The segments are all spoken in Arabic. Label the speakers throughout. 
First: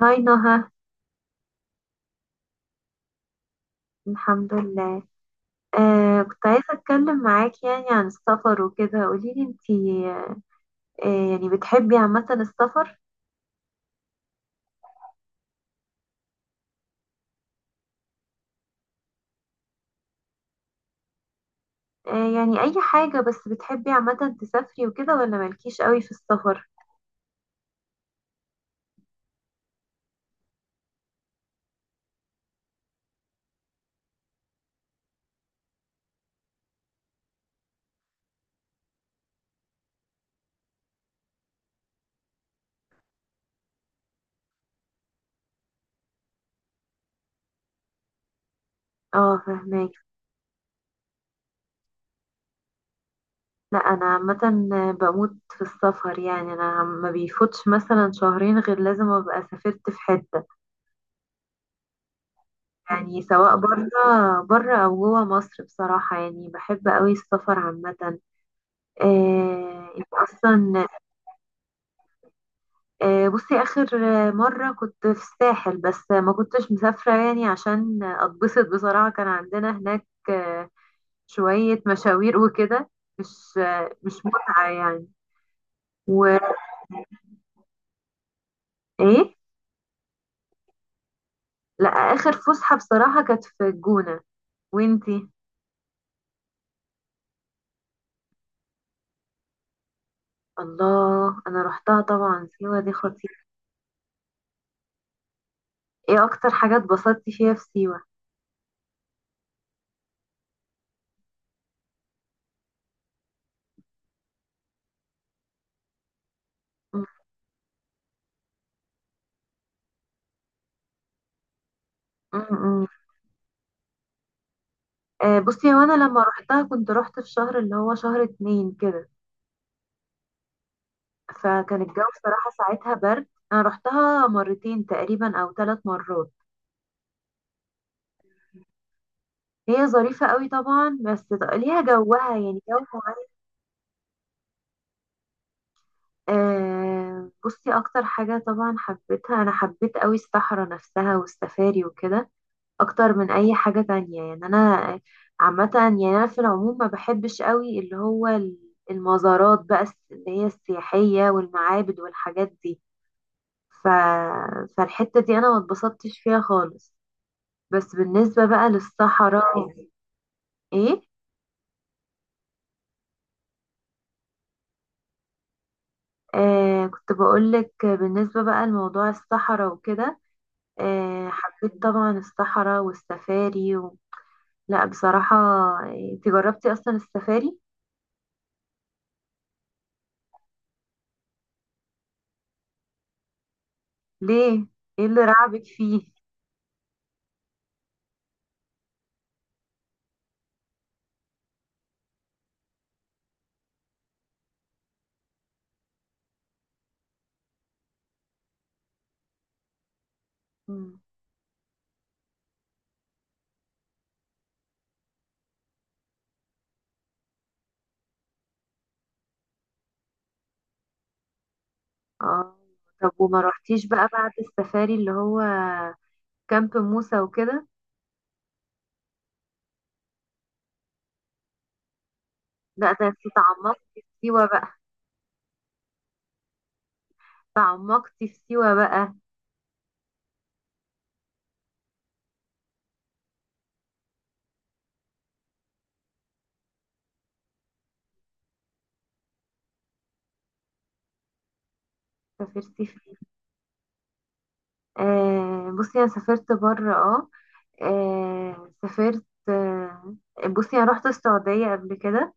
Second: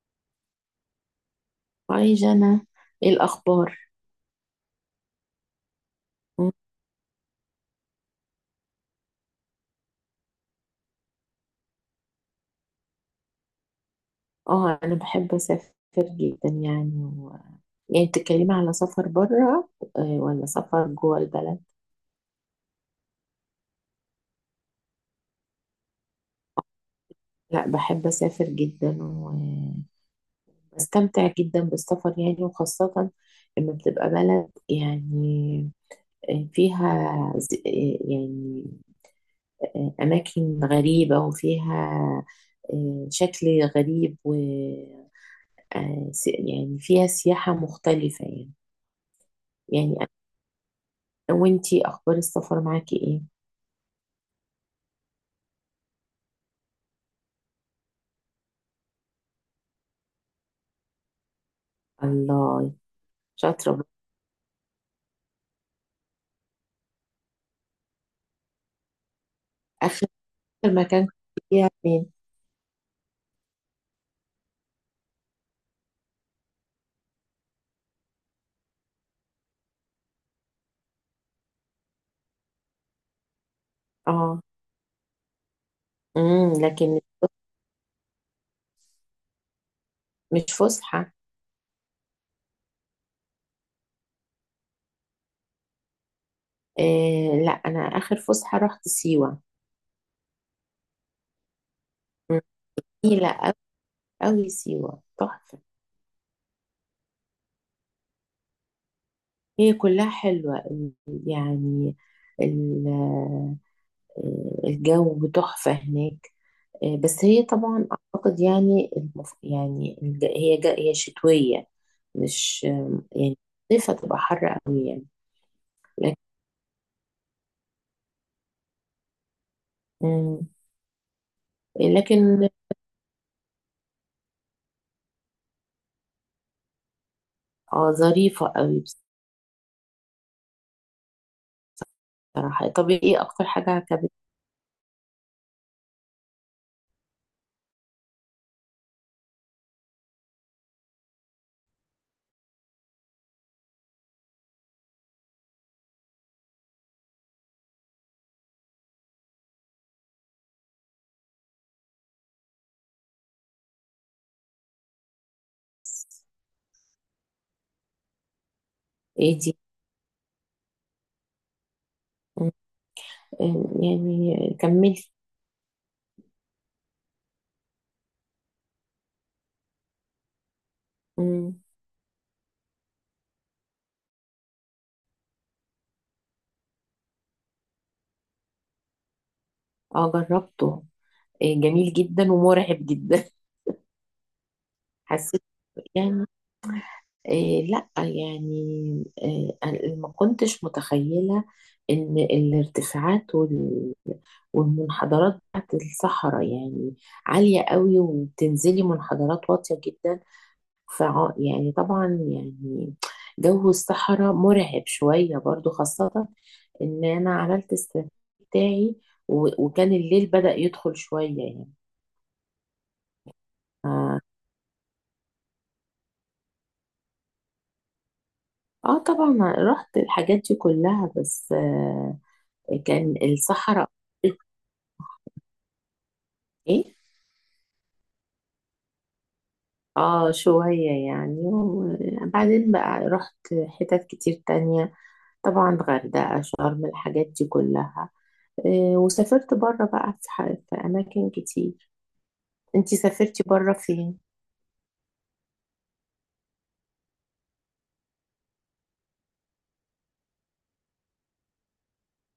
Speaker 1: هاي، نهى.
Speaker 2: هاي جنى. ايه الاخبار؟
Speaker 1: الحمد لله. كنت
Speaker 2: مم.
Speaker 1: عايزة أتكلم معاك يعني عن السفر وكده، قوليلي انتي. يعني بتحبي عامة السفر؟
Speaker 2: اه، انا بحب اسافر جدا يعني يعني بتتكلمي على سفر بره ولا سفر جوه البلد؟
Speaker 1: يعني أي حاجة، بس بتحبي عامة تسافري وكده ولا مالكيش قوي في السفر؟
Speaker 2: لا، بحب اسافر جدا، وبستمتع جدا بالسفر يعني، وخاصة لما بتبقى بلد يعني فيها يعني اماكن غريبة، وفيها شكل غريب، و يعني فيها سياحة مختلفة يعني
Speaker 1: اه، فهماك.
Speaker 2: يعني وانتي، اخبار السفر معاكي ايه؟
Speaker 1: لا، أنا عامة بموت في السفر. يعني أنا ما بيفوتش مثلا شهرين غير لازم أبقى سافرت في حتة،
Speaker 2: الله،
Speaker 1: يعني سواء
Speaker 2: شاطره بقى.
Speaker 1: برا أو جوا مصر. بصراحة يعني بحب قوي السفر عامة.
Speaker 2: اخر
Speaker 1: انت اصلا.
Speaker 2: مكان كنت فيها فين؟
Speaker 1: بصي آخر مرة كنت في الساحل، بس ما كنتش مسافرة، يعني عشان أتبسط. بصراحة كان عندنا هناك شوية مشاوير وكده، مش
Speaker 2: اه.
Speaker 1: متعة يعني. وإيه؟
Speaker 2: لكن مش فسحه؟
Speaker 1: لا، آخر فسحة بصراحة كانت في الجونة. وإنتي؟
Speaker 2: إيه، لا، انا اخر فسحه رحت سيوه.
Speaker 1: الله، أنا روحتها
Speaker 2: مم.
Speaker 1: طبعا. سيوة دي خطيرة.
Speaker 2: جميله قوي، سيوه تحفه.
Speaker 1: إيه أكتر حاجة اتبسطتي فيها في سيوة؟
Speaker 2: هي كلها حلوه. يعني ال- آه، الجو تحفه هناك.
Speaker 1: م-
Speaker 2: بس هي طبعا اعتقد يعني يعني هي شتويه.
Speaker 1: م-
Speaker 2: مش
Speaker 1: م.
Speaker 2: يعني الصيف هتبقى حر قوي يعني.
Speaker 1: بصي هو أنا لما روحتها كنت روحت في شهر اللي هو شهر 2 كده.
Speaker 2: مم.
Speaker 1: فكان الجو
Speaker 2: لكن
Speaker 1: بصراحة ساعتها برد. أنا رحتها مرتين تقريبا أو 3 مرات.
Speaker 2: اه، ظريفة قوي.
Speaker 1: هي ظريفة قوي طبعا، بس ليها جوها، يعني
Speaker 2: بصراحة،
Speaker 1: جو.
Speaker 2: طب ايه اكتر حاجة عجبتك؟
Speaker 1: بصي أكتر حاجة طبعا حبيتها، أنا حبيت قوي الصحراء نفسها والسفاري وكده، أكتر من أي حاجة تانية يعني. أنا عامة يعني أنا في العموم ما بحبش قوي اللي هو المزارات بقى، اللي هي السياحية والمعابد والحاجات دي. ف... فالحتة دي أنا ما اتبسطتش فيها خالص. بس بالنسبة بقى
Speaker 2: ايه دي؟
Speaker 1: للصحراء ايه.
Speaker 2: مم. يعني كملي.
Speaker 1: كنت بقولك بالنسبة بقى لموضوع الصحراء وكده.
Speaker 2: مم.
Speaker 1: حبيت طبعا الصحراء والسفاري لا بصراحة، انت جربتي اصلا السفاري؟
Speaker 2: اه، جربته. إيه، جميل جدا ومرعب جدا.
Speaker 1: ليه؟ ايه اللي
Speaker 2: حسيت
Speaker 1: رعبك فيه؟
Speaker 2: يعني. إيه لا، يعني إيه، أنا ما كنتش متخيلة ان الارتفاعات والمنحدرات بتاعت الصحراء يعني عالية قوي، وبتنزلي منحدرات واطية جدا.
Speaker 1: مم.
Speaker 2: يعني طبعا يعني جو الصحراء مرعب شوية برضو، خاصة ان انا عملت السفاري بتاعي وكان الليل بدأ يدخل شوية يعني.
Speaker 1: اه، طب وما رحتيش بقى
Speaker 2: اه.
Speaker 1: بعد السفاري اللي هو كامب موسى وكده؟
Speaker 2: طبعا رحت الحاجات دي كلها، بس
Speaker 1: لا، ده
Speaker 2: كان
Speaker 1: انت تعمقتي
Speaker 2: الصحراء
Speaker 1: في سيوة بقى.
Speaker 2: ايه.
Speaker 1: تعمقتي في سيوة بقى.
Speaker 2: اه، شوية يعني، وبعدين بقى رحت حتت كتير تانية. طبعا، غردقة شرم الحاجات دي كلها. وسافرت بره بقى في أماكن كتير.
Speaker 1: سافرتي
Speaker 2: انتي
Speaker 1: فين؟
Speaker 2: سافرتي بره فين؟
Speaker 1: بصي انا سافرت بره. سافرت. بصي انا رحت السعودية قبل كده.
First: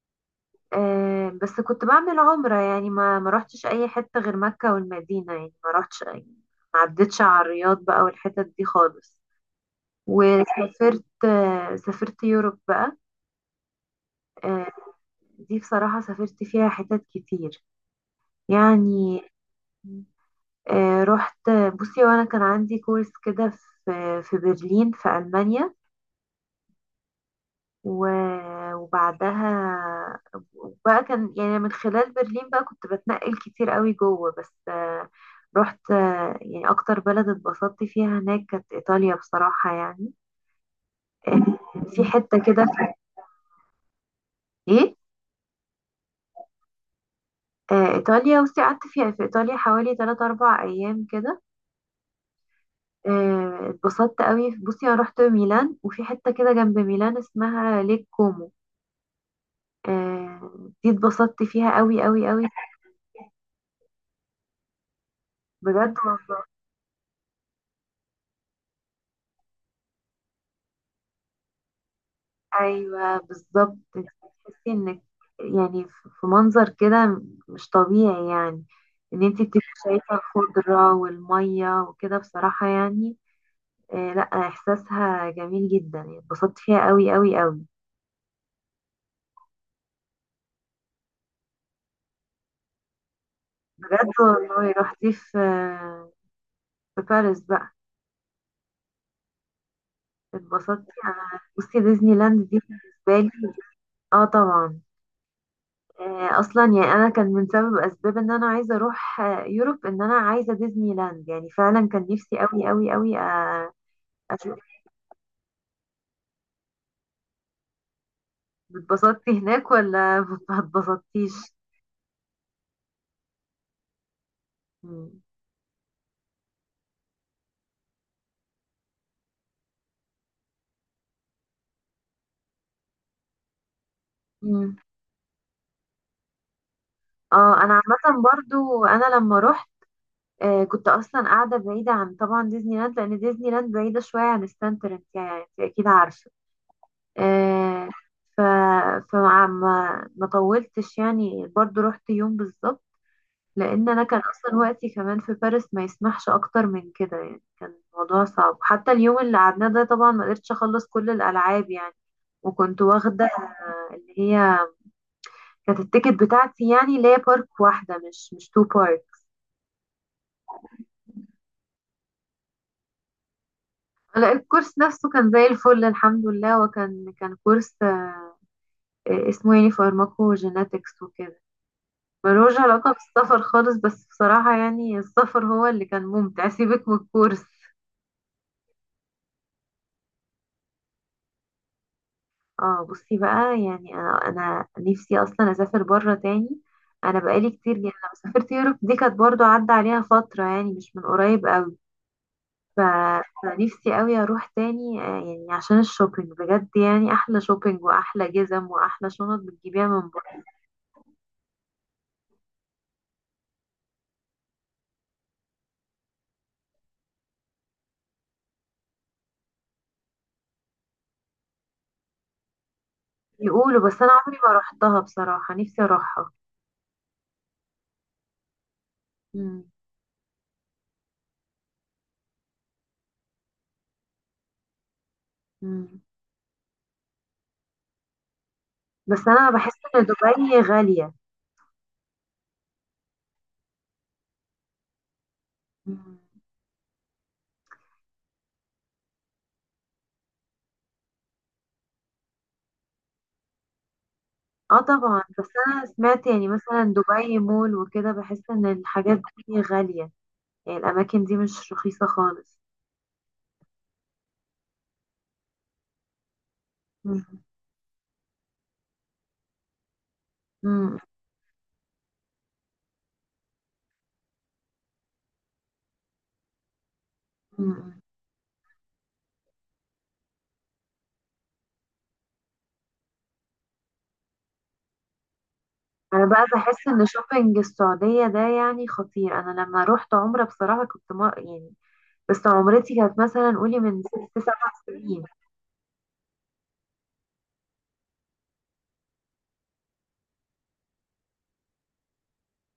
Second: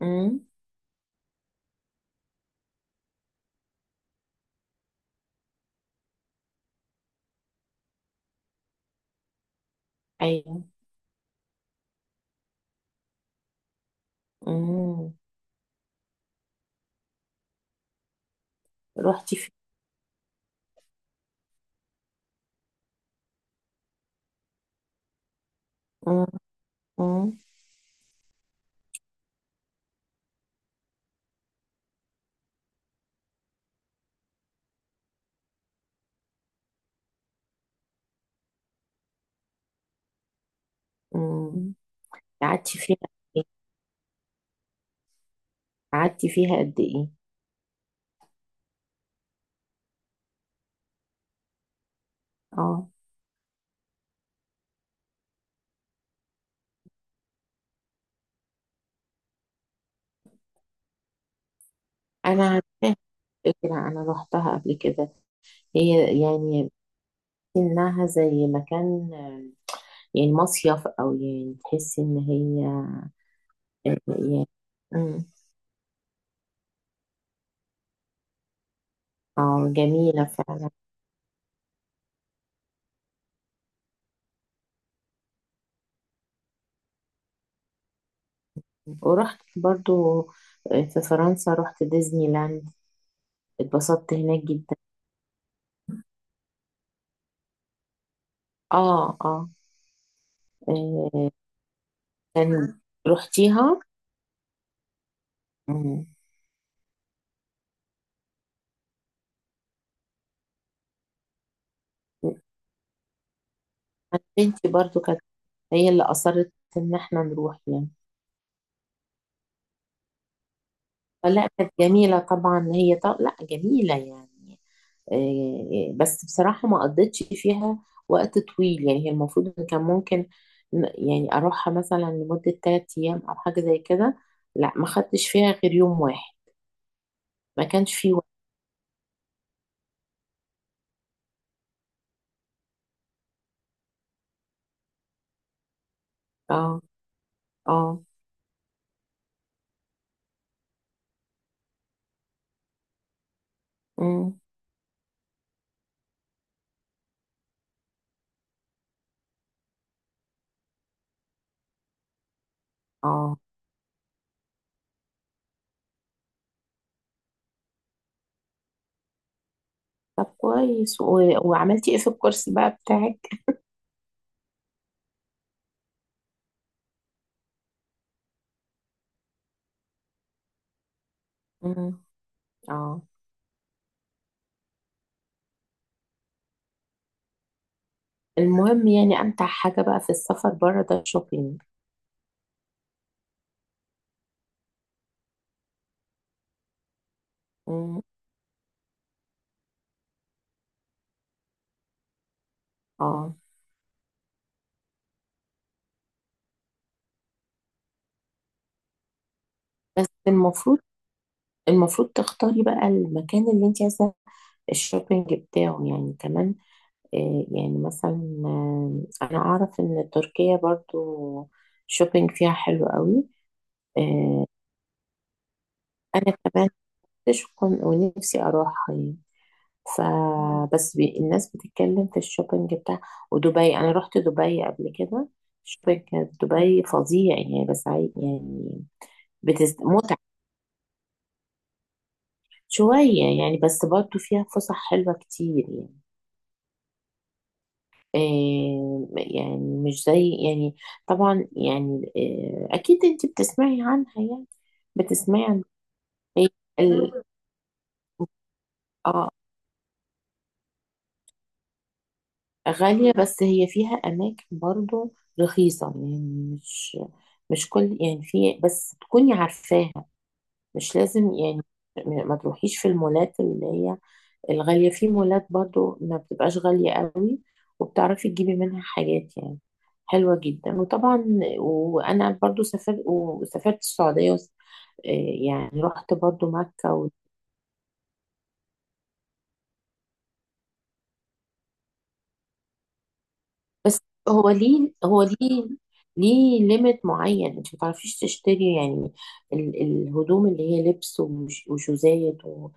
Speaker 2: امم.
Speaker 1: بس كنت بعمل عمرة، يعني ما رحتش اي حتة غير مكة والمدينة، يعني ما رحتش يعني ما عدتش على الرياض بقى والحتت دي خالص.
Speaker 2: ايوه.
Speaker 1: وسافرت، سافرت يوروب بقى. آه،
Speaker 2: امم
Speaker 1: دي بصراحة سافرت فيها حتت كتير يعني.
Speaker 2: روحتي فين؟
Speaker 1: رحت، بصي وانا كان عندي كورس كده في برلين في ألمانيا.
Speaker 2: امم. امم.
Speaker 1: وبعدها وبقى كان، يعني من خلال برلين بقى كنت بتنقل كتير قوي جوه، بس رحت، يعني اكتر بلد اتبسطت فيها هناك كانت ايطاليا بصراحة يعني.
Speaker 2: أمم.
Speaker 1: في حتة كده
Speaker 2: قعدتي
Speaker 1: في،
Speaker 2: فيها قد إيه؟
Speaker 1: ايه،
Speaker 2: قعدتي فيها قد ايه؟
Speaker 1: ايطاليا بصي قعدت فيها في ايطاليا حوالي 3 4 ايام كده.
Speaker 2: اه،
Speaker 1: اتبسطت قوي. بصي انا رحت ميلان وفي حتة كده جنب ميلان اسمها ليك كومو. آه، دي اتبسطت فيها قوي قوي
Speaker 2: انا
Speaker 1: قوي.
Speaker 2: عارفاها. كده انا روحتها قبل كده.
Speaker 1: بجد
Speaker 2: هي
Speaker 1: والله؟
Speaker 2: يعني انها زي مكان، يعني مصيف، او يعني تحسي ان هي
Speaker 1: ايوه بالظبط، انت
Speaker 2: يعني.
Speaker 1: بتحسي انك،
Speaker 2: أمم.
Speaker 1: يعني في منظر كده مش طبيعي يعني، ان انت بتبقي
Speaker 2: اه،
Speaker 1: شايفه
Speaker 2: جميلة فعلا.
Speaker 1: الخضره والميه وكده بصراحه يعني. لا، احساسها جميل جدا يعني، اتبسطت فيها قوي قوي قوي.
Speaker 2: ورحت برضو في فرنسا رحت ديزني لاند،
Speaker 1: بجد
Speaker 2: اتبسطت هناك
Speaker 1: والله؟
Speaker 2: جدا.
Speaker 1: رحتي في باريس بقى؟
Speaker 2: اه، اه.
Speaker 1: اتبسطتي
Speaker 2: آه،
Speaker 1: انا، بصي ديزني لاند دي
Speaker 2: يعني
Speaker 1: بالنسبه لي.
Speaker 2: رحتيها؟
Speaker 1: اه طبعا،
Speaker 2: مم.
Speaker 1: اصلا يعني انا كان من سبب اسباب ان انا عايزه اروح يوروب ان انا عايزه ديزني لاند، يعني فعلا كان نفسي قوي قوي قوي
Speaker 2: أنا
Speaker 1: اشوف.
Speaker 2: بنتي برضو كانت هي اللي أصرت إن احنا نروح يعني.
Speaker 1: اتبسطتي هناك ولا ما اتبسطتيش؟
Speaker 2: فلا كانت جميلة طبعا هي، طب لا جميلة يعني.
Speaker 1: مم.
Speaker 2: إيه، بس بصراحة ما قضيتش فيها وقت طويل يعني، هي المفروض إن كان ممكن يعني أروحها مثلا لمدة تلات أيام أو حاجة زي كده. لا،
Speaker 1: مم.
Speaker 2: ما خدتش فيها غير يوم واحد.
Speaker 1: اه
Speaker 2: ما
Speaker 1: انا
Speaker 2: كانش فيه
Speaker 1: عامه
Speaker 2: وقت.
Speaker 1: برضو، انا لما رحت كنت اصلا قاعده بعيده عن طبعا ديزني لاند، لان ديزني لاند بعيده شويه عن ستانتر. انت يعني انت اكيد عارفه.
Speaker 2: اه،
Speaker 1: آه،
Speaker 2: اه.
Speaker 1: ف فما ما ما طولتش يعني، برضو رحت يوم بالظبط، لان انا كان
Speaker 2: أمم.
Speaker 1: اصلا وقتي كمان في باريس ما يسمحش اكتر من كده. يعني كان الموضوع صعب، حتى اليوم اللي قعدناه ده طبعا ما قدرتش اخلص كل الالعاب يعني. وكنت واخده
Speaker 2: اه،
Speaker 1: اللي هي كانت التيكت بتاعتي، يعني اللي هي بارك واحده مش تو بارك.
Speaker 2: طب كويس وعملتي ايه في الكورس بقى بتاعك؟
Speaker 1: لا، الكورس نفسه كان زي الفل الحمد لله. وكان كورس اسمه، يعني فارماكو جيناتكس وكده.
Speaker 2: أمم.
Speaker 1: ملوش علاقه
Speaker 2: اه،
Speaker 1: بالسفر خالص، بس بصراحه يعني السفر هو اللي كان ممتع. سيبك من الكورس.
Speaker 2: المهم يعني امتع حاجه بقى في السفر بره ده الشوبينج.
Speaker 1: اه، بصي بقى يعني انا نفسي اصلا اسافر بره تاني. انا بقالي كتير، يعني
Speaker 2: مم.
Speaker 1: لما سافرت يوروب دي كانت برضو عدى عليها فترة، يعني مش من قريب قوي. ف...
Speaker 2: اه،
Speaker 1: فنفسي قوي اروح تاني، يعني عشان الشوبينج. بجد يعني احلى شوبينج واحلى جزم واحلى شنط بتجيبيها من
Speaker 2: بس
Speaker 1: بره.
Speaker 2: المفروض تختاري بقى المكان اللي انت عايزه الشوبينج بتاعه يعني كمان. يعني مثلا، انا اعرف ان تركيا برضو شوبينج فيها حلو قوي.
Speaker 1: يقولوا، بس انا عمري
Speaker 2: آه
Speaker 1: ما روحتها بصراحة، نفسي اروحها.
Speaker 2: كمان نفسي ونفسي اروحها يعني.
Speaker 1: مم.
Speaker 2: فبس الناس بتتكلم في الشوبينج بتاع، ودبي انا رحت دبي قبل كده.
Speaker 1: مم.
Speaker 2: شوبينج كانت دبي فظيع يعني، بس يعني
Speaker 1: بس انا بحس ان
Speaker 2: متعة
Speaker 1: دبي غالية.
Speaker 2: شوية يعني، بس برضه فيها فسح حلوة كتير يعني.
Speaker 1: مم.
Speaker 2: يعني مش زي يعني طبعا يعني، أكيد أنت بتسمعي عنها يعني.
Speaker 1: اه طبعا،
Speaker 2: بتسمعي
Speaker 1: بس
Speaker 2: عن،
Speaker 1: انا سمعت
Speaker 2: هي
Speaker 1: يعني مثلا
Speaker 2: ال...
Speaker 1: دبي مول وكده، بحس ان الحاجات
Speaker 2: آه
Speaker 1: دي غالية، يعني الاماكن دي مش رخيصة خالص.
Speaker 2: غالية، بس هي فيها أماكن برضه رخيصة يعني. مش
Speaker 1: مم.
Speaker 2: مش كل يعني، في بس تكوني عارفاها. مش
Speaker 1: مم.
Speaker 2: لازم يعني ما تروحيش في المولات اللي هي الغالية. في مولات برضو ما بتبقاش غالية قوي،
Speaker 1: مم.
Speaker 2: وبتعرفي تجيبي منها حاجات يعني حلوة جدا. وطبعا، وأنا برضو سافرت السعودية آه، يعني رحت
Speaker 1: انا بقى
Speaker 2: برضو
Speaker 1: بحس ان
Speaker 2: مكة.
Speaker 1: شوبينج السعودية ده يعني خطير. انا لما روحت عمرة بصراحة كنت ما يعني، بس عمرتي كانت مثلا قولي
Speaker 2: بس
Speaker 1: من ست
Speaker 2: هو
Speaker 1: سبع
Speaker 2: ليه هو
Speaker 1: سنين
Speaker 2: ليه ليه ليميت معين انت ما تعرفيش تشتري يعني الهدوم اللي هي لبس وشوزات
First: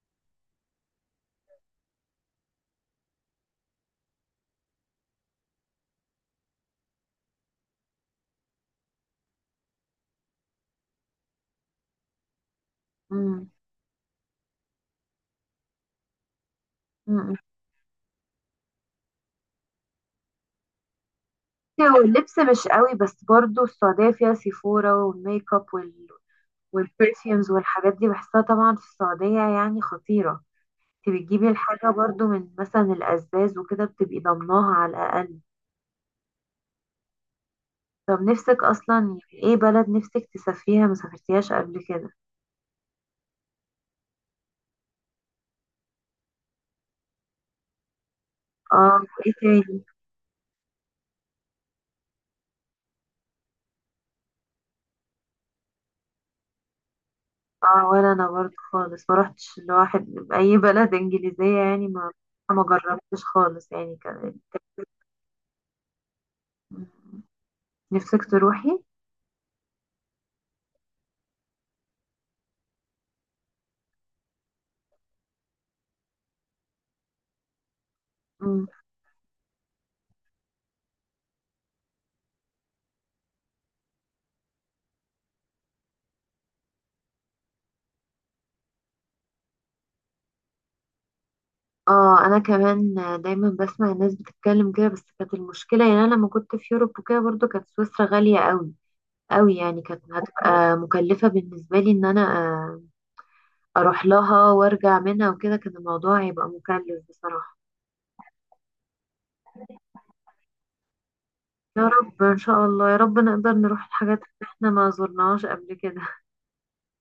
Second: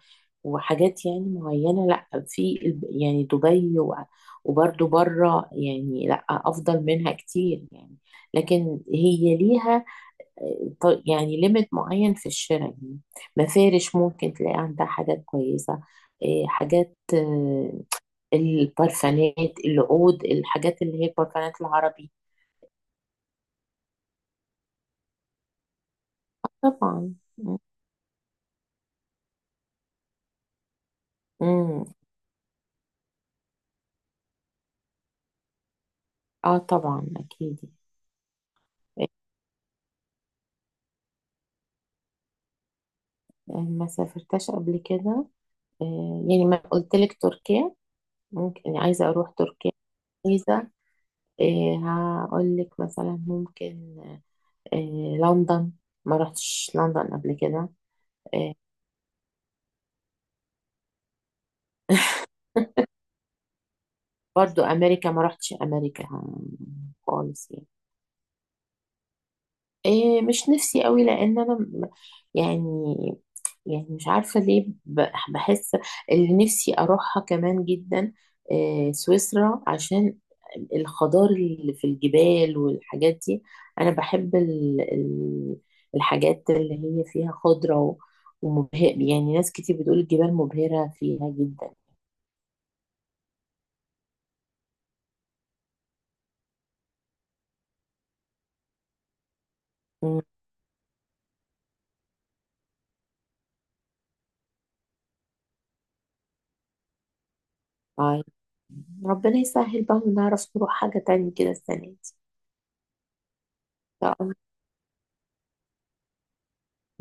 Speaker 2: وحاجات يعني معينة. لا، في يعني دبي وبرضو بره يعني، لا افضل منها كتير يعني. لكن هي ليها يعني ليميت معين في الشراء يعني.
Speaker 1: مم.
Speaker 2: مفارش ممكن تلاقي عندها حاجات كويسة. إيه، حاجات
Speaker 1: مم.
Speaker 2: البرفانات، العود، الحاجات اللي هي البرفانات
Speaker 1: هو
Speaker 2: العربي.
Speaker 1: اللبس مش قوي، بس برضو السعودية فيها سيفورا والميك اب
Speaker 2: طبعا.
Speaker 1: والبرفيومز
Speaker 2: م-
Speaker 1: والحاجات دي، بحسها طبعا في السعودية يعني خطيرة. انت بتجيبي
Speaker 2: م.
Speaker 1: الحاجة برضو من مثلا الأزاز وكده بتبقي ضمناها على الأقل.
Speaker 2: اه، طبعا اكيد.
Speaker 1: طب، نفسك أصلا
Speaker 2: إيه،
Speaker 1: يعني ايه بلد نفسك تسافريها ما سافرتيهاش قبل كده؟
Speaker 2: ما سافرتش قبل كده. إيه، يعني ما قلت لك، تركيا ممكن يعني،
Speaker 1: اه.
Speaker 2: عايزة اروح
Speaker 1: ايه؟
Speaker 2: تركيا.
Speaker 1: تاني؟
Speaker 2: عايزة إيه، هقول لك مثلا ممكن إيه، لندن. ما رحتش لندن قبل كده.
Speaker 1: اه، ولا أنا برضو خالص ما روحتش لواحد بأي بلد إنجليزية، يعني ما جربتش خالص يعني كده.
Speaker 2: برضو امريكا، ما رحتش امريكا خالص يعني.
Speaker 1: نفسك تروحي؟
Speaker 2: إيه، مش نفسي قوي، لان انا يعني يعني مش عارفه ليه، بحس اللي نفسي اروحها كمان جدا
Speaker 1: مم.
Speaker 2: إيه سويسرا، عشان الخضار اللي في الجبال والحاجات دي. انا بحب الحاجات اللي هي فيها خضره ومبهر يعني، ناس كتير بتقول الجبال مبهره فيها جدا.
Speaker 1: اه انا كمان دايما بسمع الناس بتتكلم كده، بس كانت المشكله يعني انا لما كنت في يوروب وكده، برضو كانت سويسرا غاليه قوي قوي يعني، كانت هتبقى مكلفه بالنسبه لي ان انا اروح لها وارجع منها وكده، كان الموضوع هيبقى مكلف بصراحة.
Speaker 2: مم. ربنا يسهل بقى، ونعرف نروح حاجة تانية كده السنة
Speaker 1: يا
Speaker 2: دي.
Speaker 1: رب، ان شاء الله يا رب نقدر نروح الحاجات اللي احنا ما زرناهاش قبل كده.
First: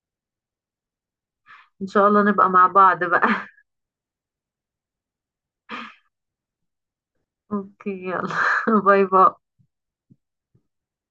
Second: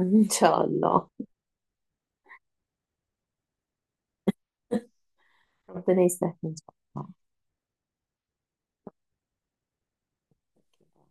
Speaker 2: إن شاء الله.
Speaker 1: ان شاء الله نبقى مع بعض بقى.
Speaker 2: إن شاء الله، ربنا يسهل إن شاء
Speaker 1: اوكي، يلا. باي باي.
Speaker 2: الله.